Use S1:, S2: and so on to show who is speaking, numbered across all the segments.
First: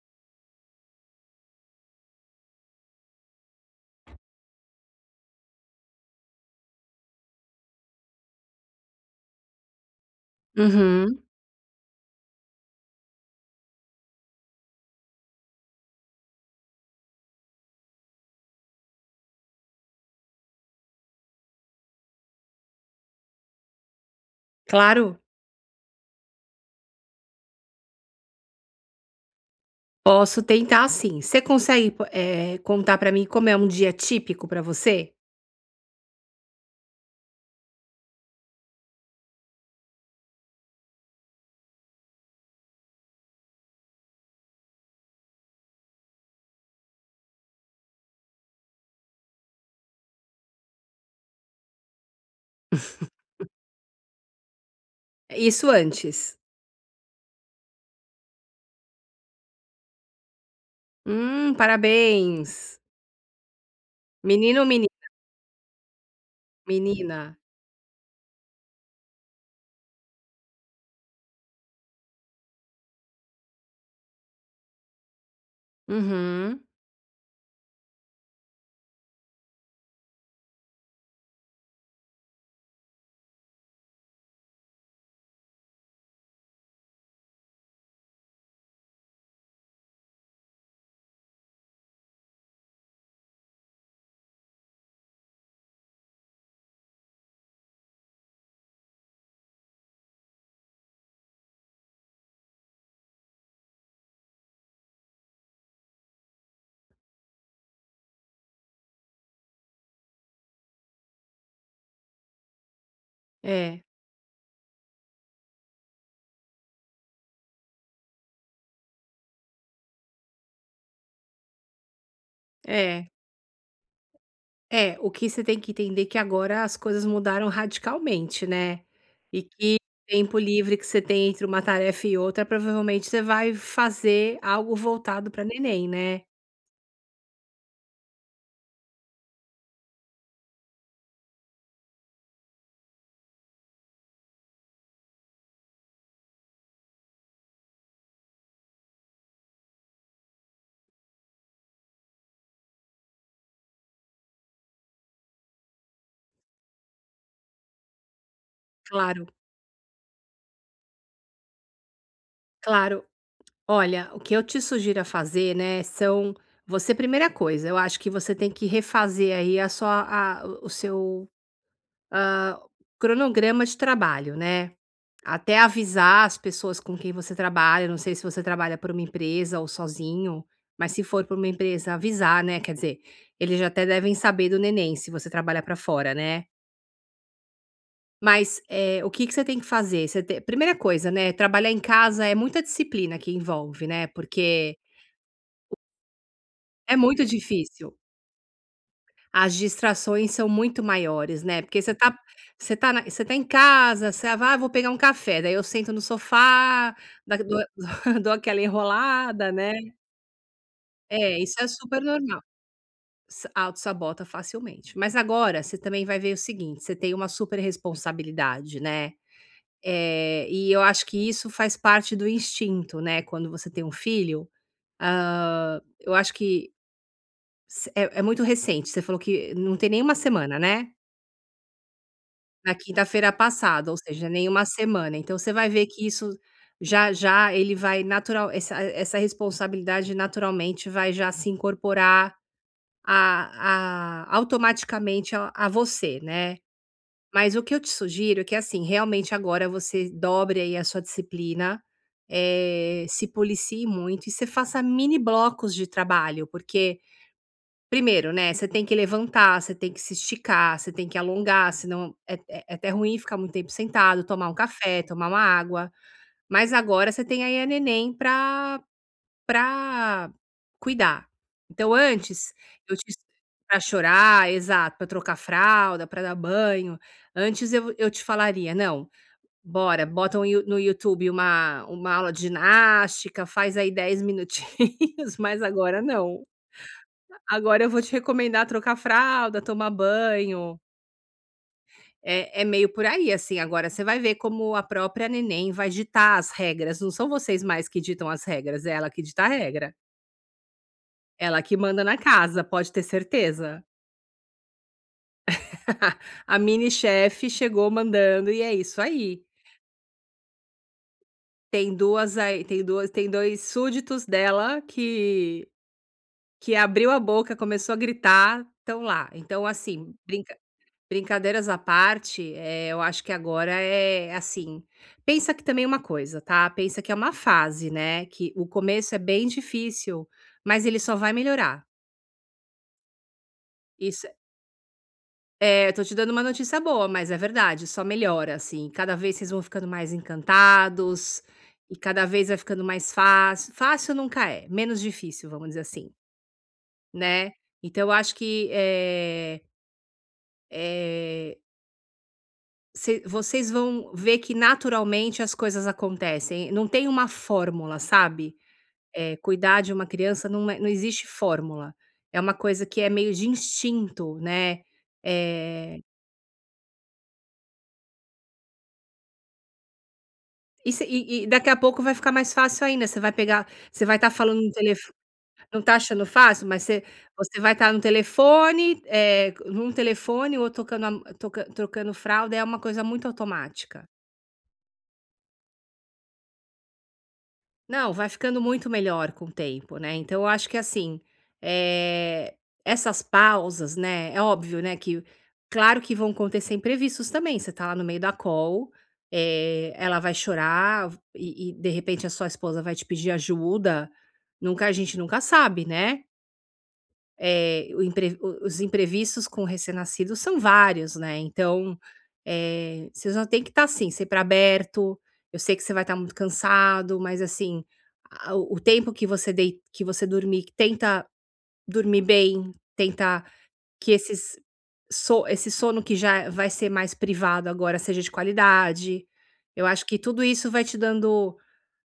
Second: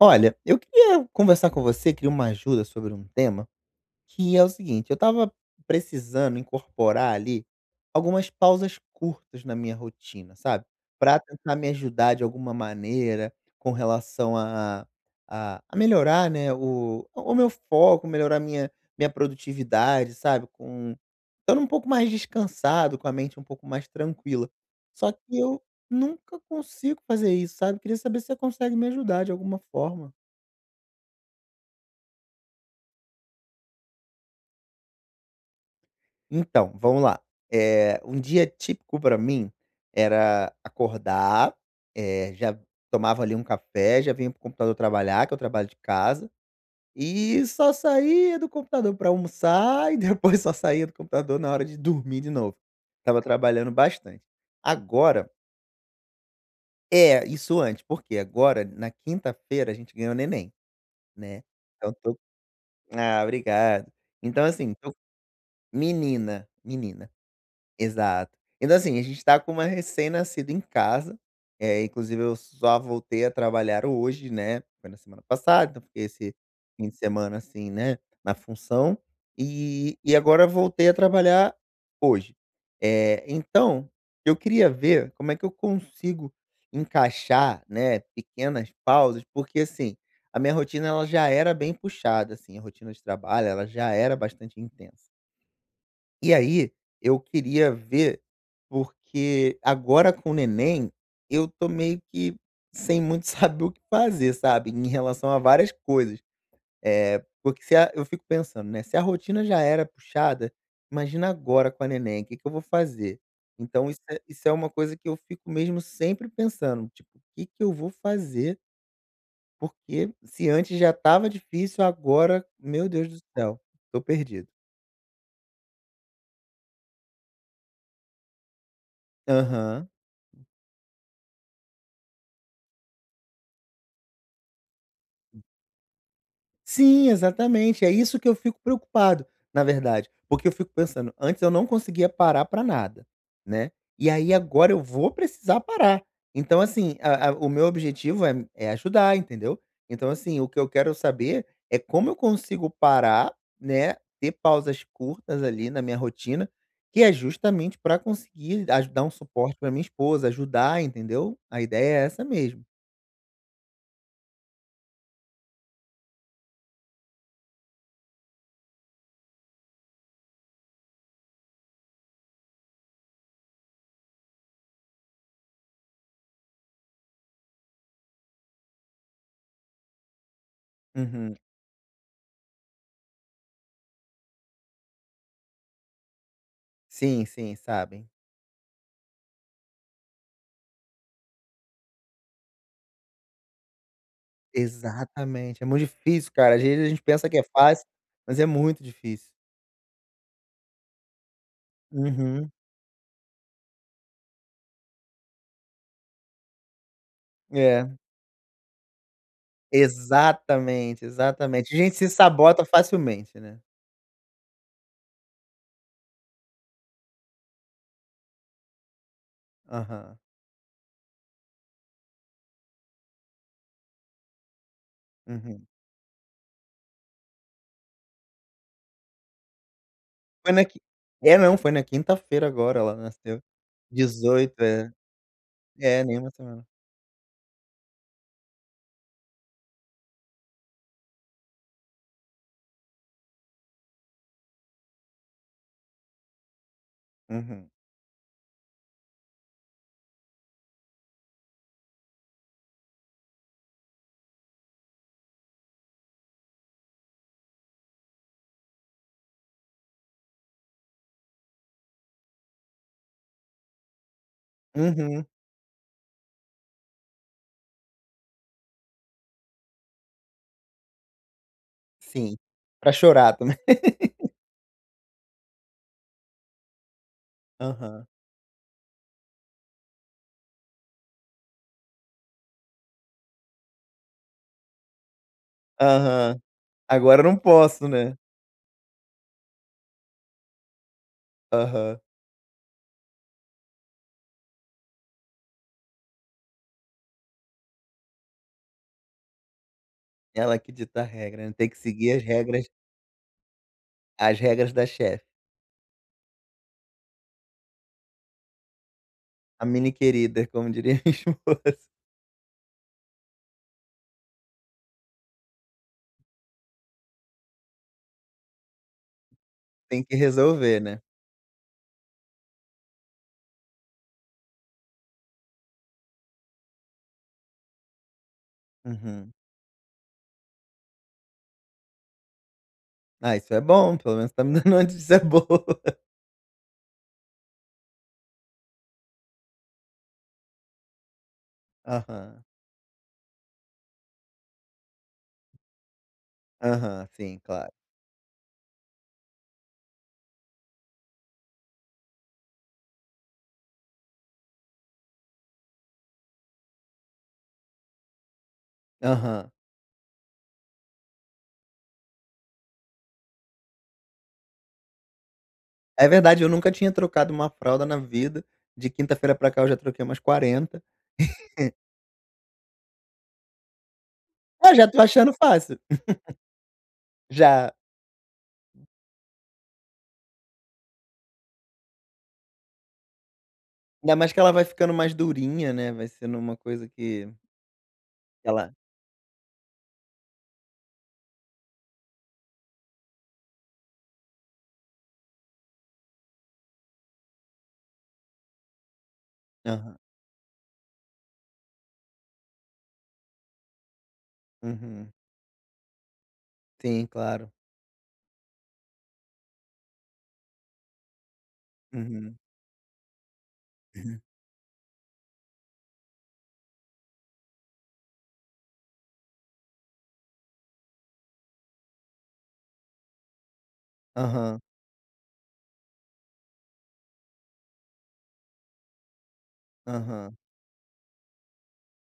S1: Olha, eu queria conversar com você, queria uma ajuda sobre um tema, que é o seguinte, eu estava precisando incorporar ali algumas pausas curtas na minha rotina, sabe?
S2: Uhum,
S1: Para tentar me ajudar de alguma maneira com relação a melhorar, né, o meu foco, melhorar minha, minha produtividade, sabe? Com, estando um pouco mais descansado, com a mente um pouco mais tranquila. Só
S2: claro,
S1: que eu nunca consigo fazer isso, sabe? Queria saber se você consegue me ajudar de alguma forma.
S2: posso tentar sim. Você consegue, contar pra mim como é um dia típico pra você?
S1: Então, vamos lá. Um dia típico pra mim era acordar, já tomava ali um café, já vinha pro computador trabalhar, que eu trabalho de casa, e só saía do computador pra almoçar e depois só saía do computador na hora de dormir de novo. Tava trabalhando bastante. Agora
S2: Isso antes.
S1: é, isso antes, porque agora na quinta-feira a gente ganhou neném, né. Então tô
S2: Parabéns.
S1: ah, obrigado. Então
S2: Menino ou
S1: assim, tô menina, menina.
S2: menina?
S1: Exato. Então, assim, a gente tá com uma recém-nascida em casa, é inclusive eu só voltei a trabalhar hoje, né, foi na semana passada, então fiquei esse
S2: Uhum.
S1: fim de semana, assim, né, na função, e agora voltei a trabalhar hoje. Então, eu queria ver como é que eu consigo encaixar, né, pequenas pausas, porque, assim, a minha rotina ela já era bem puxada, assim, a rotina de trabalho, ela já era bastante intensa. E aí, eu queria ver, porque agora com o neném, eu tô meio que sem muito saber o que fazer, sabe, em relação a várias coisas. É porque se a eu fico pensando, né, se a rotina já era puxada, imagina agora com a neném, o que que eu vou fazer?
S2: É,
S1: Então isso é uma coisa que eu fico mesmo sempre pensando, tipo: o "Que que eu vou fazer?" Porque se antes já estava difícil, agora, meu Deus
S2: é,
S1: do céu, tô perdido.
S2: o que você tem que entender é que agora as coisas mudaram radicalmente, né, e que
S1: Aham.
S2: o tempo livre que você tem entre uma tarefa e outra, provavelmente você vai fazer algo voltado pra neném, né.
S1: Sim, exatamente. É isso que eu fico preocupado, na verdade. Porque eu fico pensando, antes eu não conseguia parar pra nada, né? E aí agora eu vou precisar parar. Então, assim, o meu objetivo é, é ajudar, entendeu? Então, assim, o que eu quero saber é como eu consigo parar, né? Ter pausas curtas ali na minha rotina, que é justamente pra conseguir dar um
S2: Claro,
S1: suporte pra minha esposa, ajudar, entendeu? A ideia é essa mesmo.
S2: claro. Olha, o que eu te sugiro a fazer, né, são você primeira coisa, eu acho que você tem que refazer aí a sua a o seu, hã, cronograma de trabalho, né. Até avisar as pessoas com quem você trabalha, não sei se você trabalha por uma empresa ou sozinho, mas se for
S1: Uhum.
S2: por uma empresa avisar, né, quer dizer, eles já até devem saber do neném, se você trabalha para fora, né.
S1: Sim, sim, sabem.
S2: Mas, o que que você tem que fazer? Você te primeira coisa, né, trabalhar em casa é muita disciplina que envolve, né, porque
S1: Exatamente, é muito difícil, cara. Às vezes a
S2: é
S1: gente
S2: muito
S1: pensa que é fácil,
S2: difícil.
S1: mas é muito difícil.
S2: As distrações são muito maiores, né, porque
S1: Uhum.
S2: você tá em casa, você vai: "Ah, vou pegar um café", daí eu sento no sofá, da dou
S1: É,
S2: dou aquela enrolada, né.
S1: exatamente,
S2: É, isso é
S1: exatamente. A gente
S2: super
S1: se
S2: normal.
S1: sabota facilmente,
S2: S
S1: né.
S2: Sabota facilmente. Mas agora você também vai ver o seguinte, você tem uma super responsabilidade, né,
S1: Aham,
S2: e eu acho que isso faz parte do instinto, né, quando você tem um filho,
S1: uhum.
S2: eu acho que S é muito recente, você falou que não tem nem 1
S1: Foi
S2: semana,
S1: na qui
S2: né?
S1: É, não, foi na quinta-feira
S2: Na
S1: agora ela
S2: quinta-feira
S1: nasceu.
S2: passada, ou seja, nem
S1: 18
S2: 1
S1: é.
S2: semana, então você vai ver
S1: É,
S2: que
S1: nem uma
S2: isso
S1: semana.
S2: já já ele vai natural essa essa responsabilidade naturalmente vai já se incorporar a automaticamente a você, né. Mas o
S1: Uhum.
S2: que eu te sugiro é que, assim, realmente agora você dobre aí a sua disciplina, se policie muito e você faça mini blocos de trabalho, porque primeiro, né, você tem que levantar, você tem que se esticar, você tem que alongar, senão é até ruim ficar muito tempo sentado, tomar um café,
S1: Uhum,
S2: tomar uma água. Mas agora você tem aí a neném pra cuidar. Então
S1: sim.
S2: antes,
S1: Pra
S2: eu te
S1: chorar também.
S2: pra chorar, exato, pra trocar fralda, pra dar banho, antes eu
S1: Aham,
S2: eu te falaria: "Não, bora, bota um You no YouTube uma aula de ginástica, faz aí 10 minutinhos", mas agora
S1: aham.
S2: não.
S1: Agora eu não
S2: Agora eu
S1: posso,
S2: vou te
S1: né.
S2: recomendar trocar fralda, tomar banho.
S1: Aham.
S2: É é meio por aí, assim. Agora você vai ver como a própria neném vai ditar as regras, não são vocês mais que ditam as regras, é ela que dita a regra.
S1: Ela que dita a regra, né,
S2: Ela
S1: tem
S2: que
S1: que
S2: manda
S1: seguir
S2: na casa, pode ter certeza.
S1: as regras da chefe.
S2: A mini chefe chegou mandando e é isso aí.
S1: A mini querida, como diria minha esposa.
S2: Tem 2 súditos dela que abriu a boca, começou a gritar, estão lá. Então
S1: Tem
S2: assim,
S1: que resolver, né.
S2: brincadeiras à parte, eu acho que agora é assim, pensa que também é uma coisa, tá, pensa que é uma fase, né, que o começo é
S1: Uhum.
S2: bem difícil, mas ele só vai melhorar.
S1: Ah, isso é bom, pelo
S2: Isso
S1: menos tá me dando uma notícia boa.
S2: É, eu tô te dando uma notícia boa, mas é verdade, só melhora, assim, cada vez vocês vão ficando mais encantados, e cada
S1: Aham,
S2: vez vai ficando mais fácil. Fácil nunca é, menos difícil, vamos dizer assim,
S1: aham, sim,
S2: né.
S1: claro.
S2: Então eu acho que, eh, Ce vocês vão ver que naturalmente as coisas acontecem, não tem uma fórmula, sabe.
S1: Aham.
S2: Cuidar de uma criança não existe fórmula, é uma coisa que é meio de instinto, né. Eh,
S1: É verdade, eu nunca tinha trocado uma fralda na vida, de quinta-feira pra cá eu já troquei umas 40.
S2: e se e e daqui a pouco vai ficar mais fácil ainda, você vai estar falando no
S1: Ah, já tô
S2: telefo
S1: achando fácil.
S2: não tá achando fácil, mas você
S1: Já.
S2: vai estar no telefone, num telefone ou tocando a tocan trocando fralda, é uma coisa muito automática.
S1: Ainda mais que ela vai ficando mais durinha, né, vai sendo uma coisa que
S2: Não, vai ficando
S1: ela
S2: muito melhor com o tempo, né, então eu acho que assim, eh, essas pausas, né, é óbvio, né, que claro que vão acontecer imprevistos também, você tá lá no meio da call,
S1: aham,
S2: ela vai chorar e de repente a sua esposa vai te pedir ajuda, nunca a
S1: uhum.
S2: gente nunca sabe, né.
S1: Sim, claro.
S2: Eh, o impre o os imprevistos com o recém-nascido são vários, né, então,
S1: Uhum.
S2: você só tem que estar, assim, sempre aberto, eu sei que você vai estar muito cansado, mas, assim, a o tempo que você dei que você dormir, tenta dormir bem, tenta que
S1: Aham,
S2: esse sono que já vai ser mais privado agora seja de qualidade. Eu acho que
S1: aham.
S2: tudo isso vai te dando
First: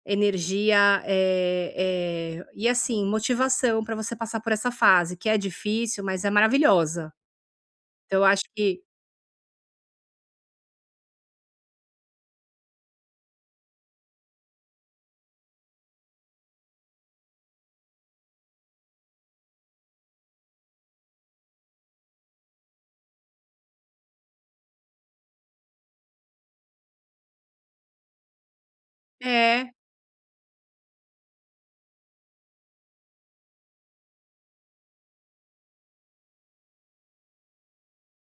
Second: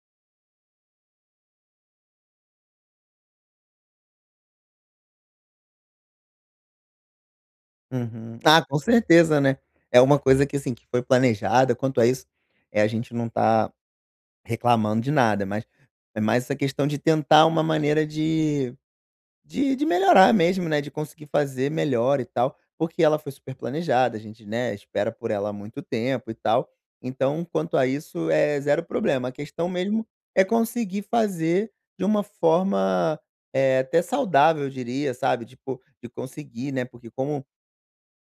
S2: energia, e assim, motivação para você passar por essa fase, que é difícil, mas é maravilhosa. Então eu
S1: Uhum.
S2: acho
S1: Ah, com
S2: que
S1: certeza, né. É uma coisa que, assim, que foi planejada, quanto a isso, é a gente não tá reclamando de nada, mas é mais essa questão de tentar uma maneira de melhorar mesmo, né, de conseguir fazer melhor e tal, porque ela foi super planejada, a gente, né, espera por ela há muito tempo e tal. Então, quanto a isso, é zero problema. A questão
S2: é,
S1: mesmo é conseguir fazer de uma forma, até saudável, eu diria, sabe, tipo, de conseguir, né, porque como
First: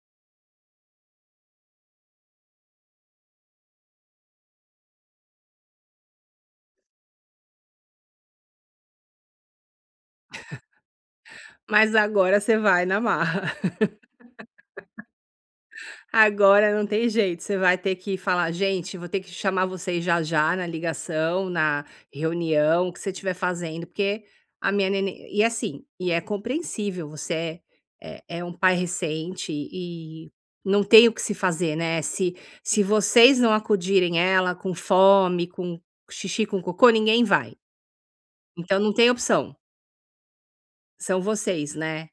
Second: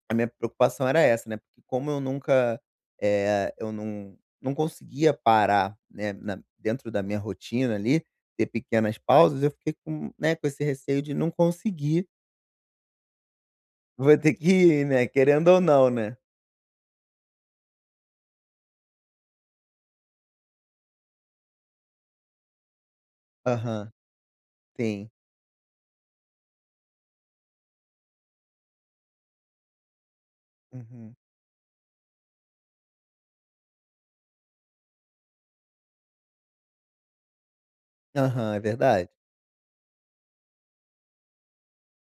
S1: a minha preocupação era essa, né, porque como eu nunca, eu não conseguia parar, né, na dentro da minha rotina ali, ter pequenas pausas, eu fiquei com, né, com esse receio de não
S2: mas
S1: conseguir,
S2: agora você vai na marra.
S1: vou ter que ir, né, querendo ou não, né.
S2: Agora não tem jeito, você vai ter que falar: "Gente, vou ter que chamar vocês já já na ligação, na reunião, o que você estiver fazendo,
S1: Aham,
S2: porque a minha
S1: sim.
S2: nenê" e assim, e é compreensível, você é um pai recente e não tem o
S1: Uhum.
S2: que se fazer, né, se vocês não acudirem ela com fome, com xixi, com cocô, ninguém vai.
S1: Aham, é
S2: Então não
S1: verdade.
S2: tem opção, são vocês, né.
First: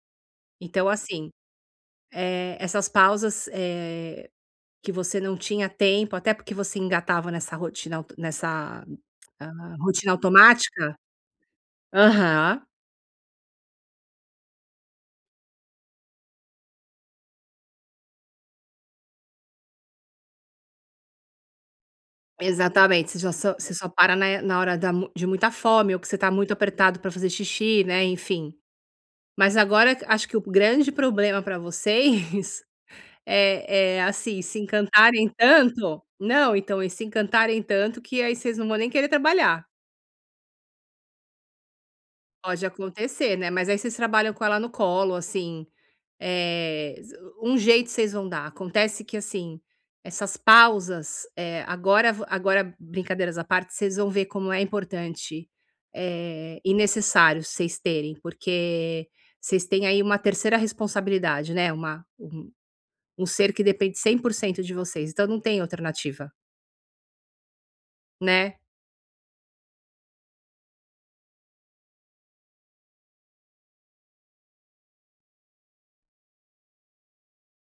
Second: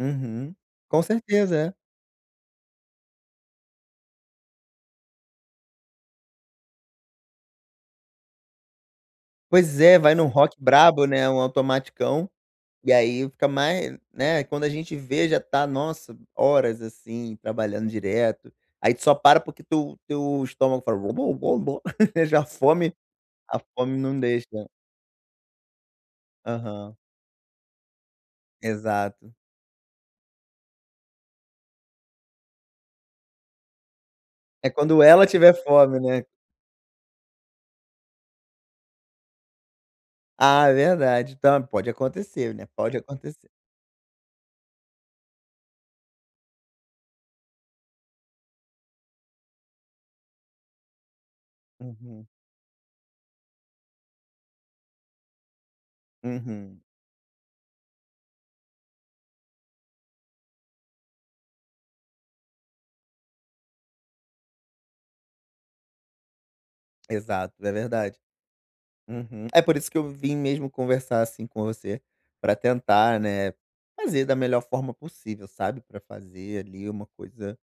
S1: Uhum.
S2: Então
S1: Com
S2: assim,
S1: certeza, é.
S2: essas pausas, que você não tinha tempo, até porque você engatava nessa rotina auto nessa,
S1: Pois é,
S2: rotina
S1: vai num rock
S2: automática?
S1: brabo, né, um automaticão.
S2: Aham,
S1: E aí fica mais né, quando a gente vê já tá, nossa, horas assim, trabalhando direto. Aí tu só para porque teu estômago fala: "Bom, bom, bom, bom", Já
S2: exatamente,
S1: a
S2: você só
S1: fome
S2: para
S1: não
S2: na
S1: deixa.
S2: na hora da mu de muita fome ou que você tá muito
S1: Aham,
S2: apertado para fazer xixi, né, enfim.
S1: exato.
S2: Mas agora acho que o grande problema para vocês é é, assim, se
S1: É quando ela
S2: encantarem
S1: tiver fome,
S2: tanto
S1: né.
S2: não, então, e se encantarem tanto que aí vocês não vão nem querer trabalhar.
S1: Ah, é verdade. Então, pode acontecer,
S2: Pode
S1: né, pode
S2: acontecer,
S1: acontecer.
S2: né, mas aí vocês trabalham com ela no colo, assim. Eh, um jeito vocês vão dar. Acontece que, assim, essas pausas,
S1: Uhum,
S2: agora brincadeiras à parte, vocês vão ver como é importante, e
S1: uhum.
S2: necessário vocês terem, porque vocês têm aí uma terceira responsabilidade, né, uma um um ser que depende 100% de vocês, então não tem alternativa,
S1: Exato, é verdade.
S2: né.
S1: Uhum. É por isso que eu vim mesmo conversar, assim, com você, pra tentar, né, fazer da melhor forma possível, sabe, pra fazer ali uma coisa,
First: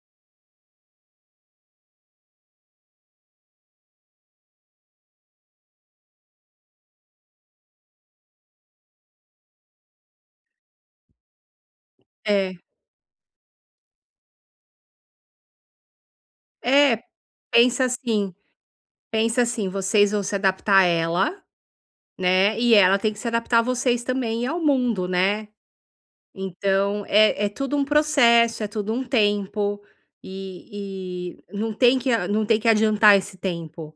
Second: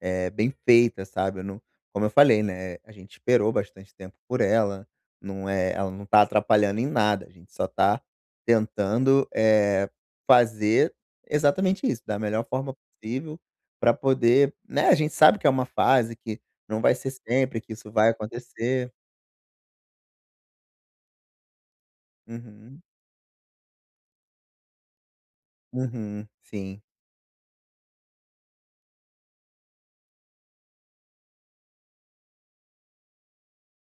S1: é bem feita, sabe. Eu não como eu falei, né, a gente esperou bastante tempo por ela, não é ela não tá atrapalhando em nada, a gente só tá tentando, é fazer exatamente isso, da melhor
S2: É.
S1: forma possível pra poder né, a gente sabe que é uma fase, que não vai
S2: É,
S1: ser sempre, que
S2: pensa
S1: isso vai
S2: assim
S1: acontecer.
S2: pensa assim, vocês vão se adaptar a ela, né, e
S1: Uhum.
S2: ela tem que se adaptar a vocês também e ao mundo, né.
S1: Uhum. Sim.
S2: Então, é tudo um processo, é tudo um tempo, e não tem que a não tem que adiantar esse tempo,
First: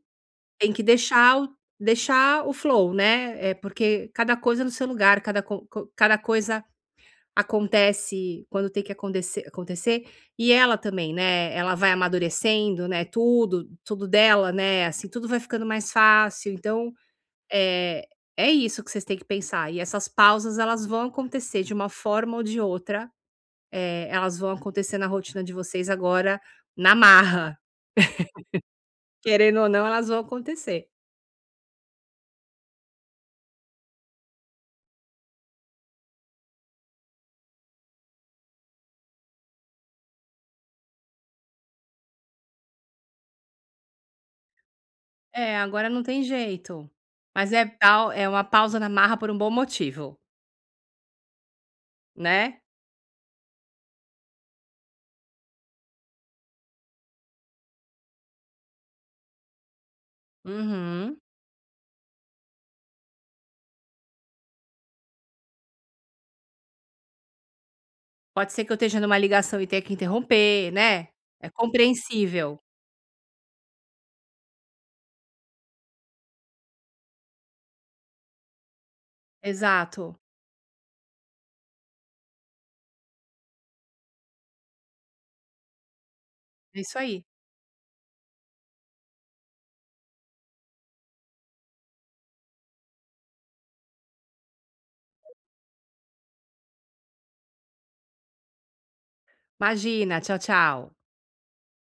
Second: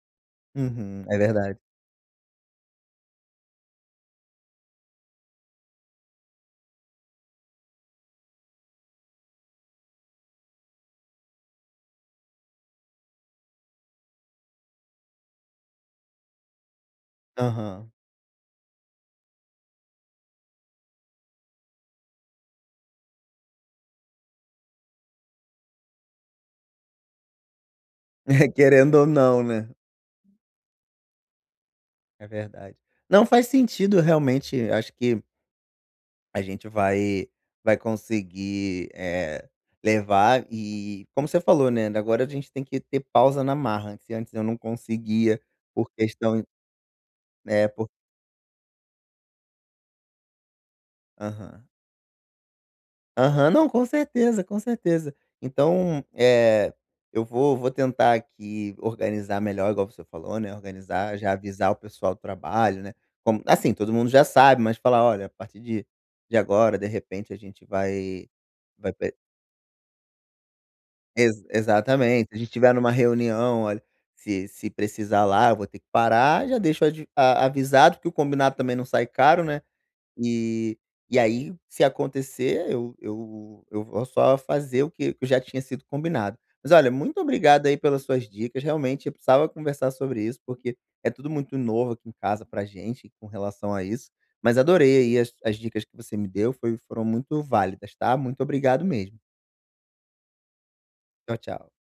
S2: tem que
S1: Uhum, é verdade.
S2: deixar o flow, né, é porque cada coisa é no seu lugar, cada co co cada coisa acontece quando tem que acontecer, e ela também, né, ela vai amadurecendo, né, tudo dela, né, assim, tudo vai ficando mais fácil, então,
S1: Aham.
S2: é é isso que vocês têm que pensar, e essas pausas elas vão acontecer de uma forma ou de outra, elas vão acontecer na rotina de vocês agora na marra,
S1: querendo ou não,
S2: querendo ou
S1: né.
S2: não elas vão acontecer.
S1: É verdade. Não, faz sentido realmente, acho que a gente vai conseguir, levar e como você falou, né, agora a gente tem que ter pausa na marra, se antes eu não conseguia
S2: É, agora
S1: por
S2: não tem
S1: questão
S2: jeito, mas é
S1: é, por
S2: tal é uma pausa na marra por um bom motivo,
S1: aham.
S2: né.
S1: Aham, não, com certeza, com certeza. Então, eu vou tentar aqui organizar melhor, igual você falou, né,
S2: Uhum.
S1: organizar, já avisar o pessoal do trabalho, né, como assim, todo mundo já sabe, mas falar: "Olha, a partir de agora, de repente, a gente vai
S2: Pode ser que eu
S1: vai
S2: esteja
S1: pe"
S2: numa ligação e tenha que interromper, né,
S1: Ex
S2: é
S1: exatamente. "Se a gente
S2: compreensível.
S1: tiver numa reunião, olha, se precisar lá, eu vou ter que parar", já deixo adi a avisado, porque o combinado também não sai caro, né.
S2: Exato,
S1: E e aí, se acontecer, eu vou só fazer o que que já tinha sido combinado. Mas
S2: é
S1: olha,
S2: isso
S1: muito
S2: aí.
S1: obrigado aí pelas suas dicas, realmente eu precisava conversar sobre isso, porque é tudo muito novo aqui em casa pra gente com relação a isso, mas adorei aí as dicas que você me deu, foi foram muito válidas, tá? Muito obrigado mesmo.
S2: Imagina, tchau, tchau.
S1: Tchau, tchau.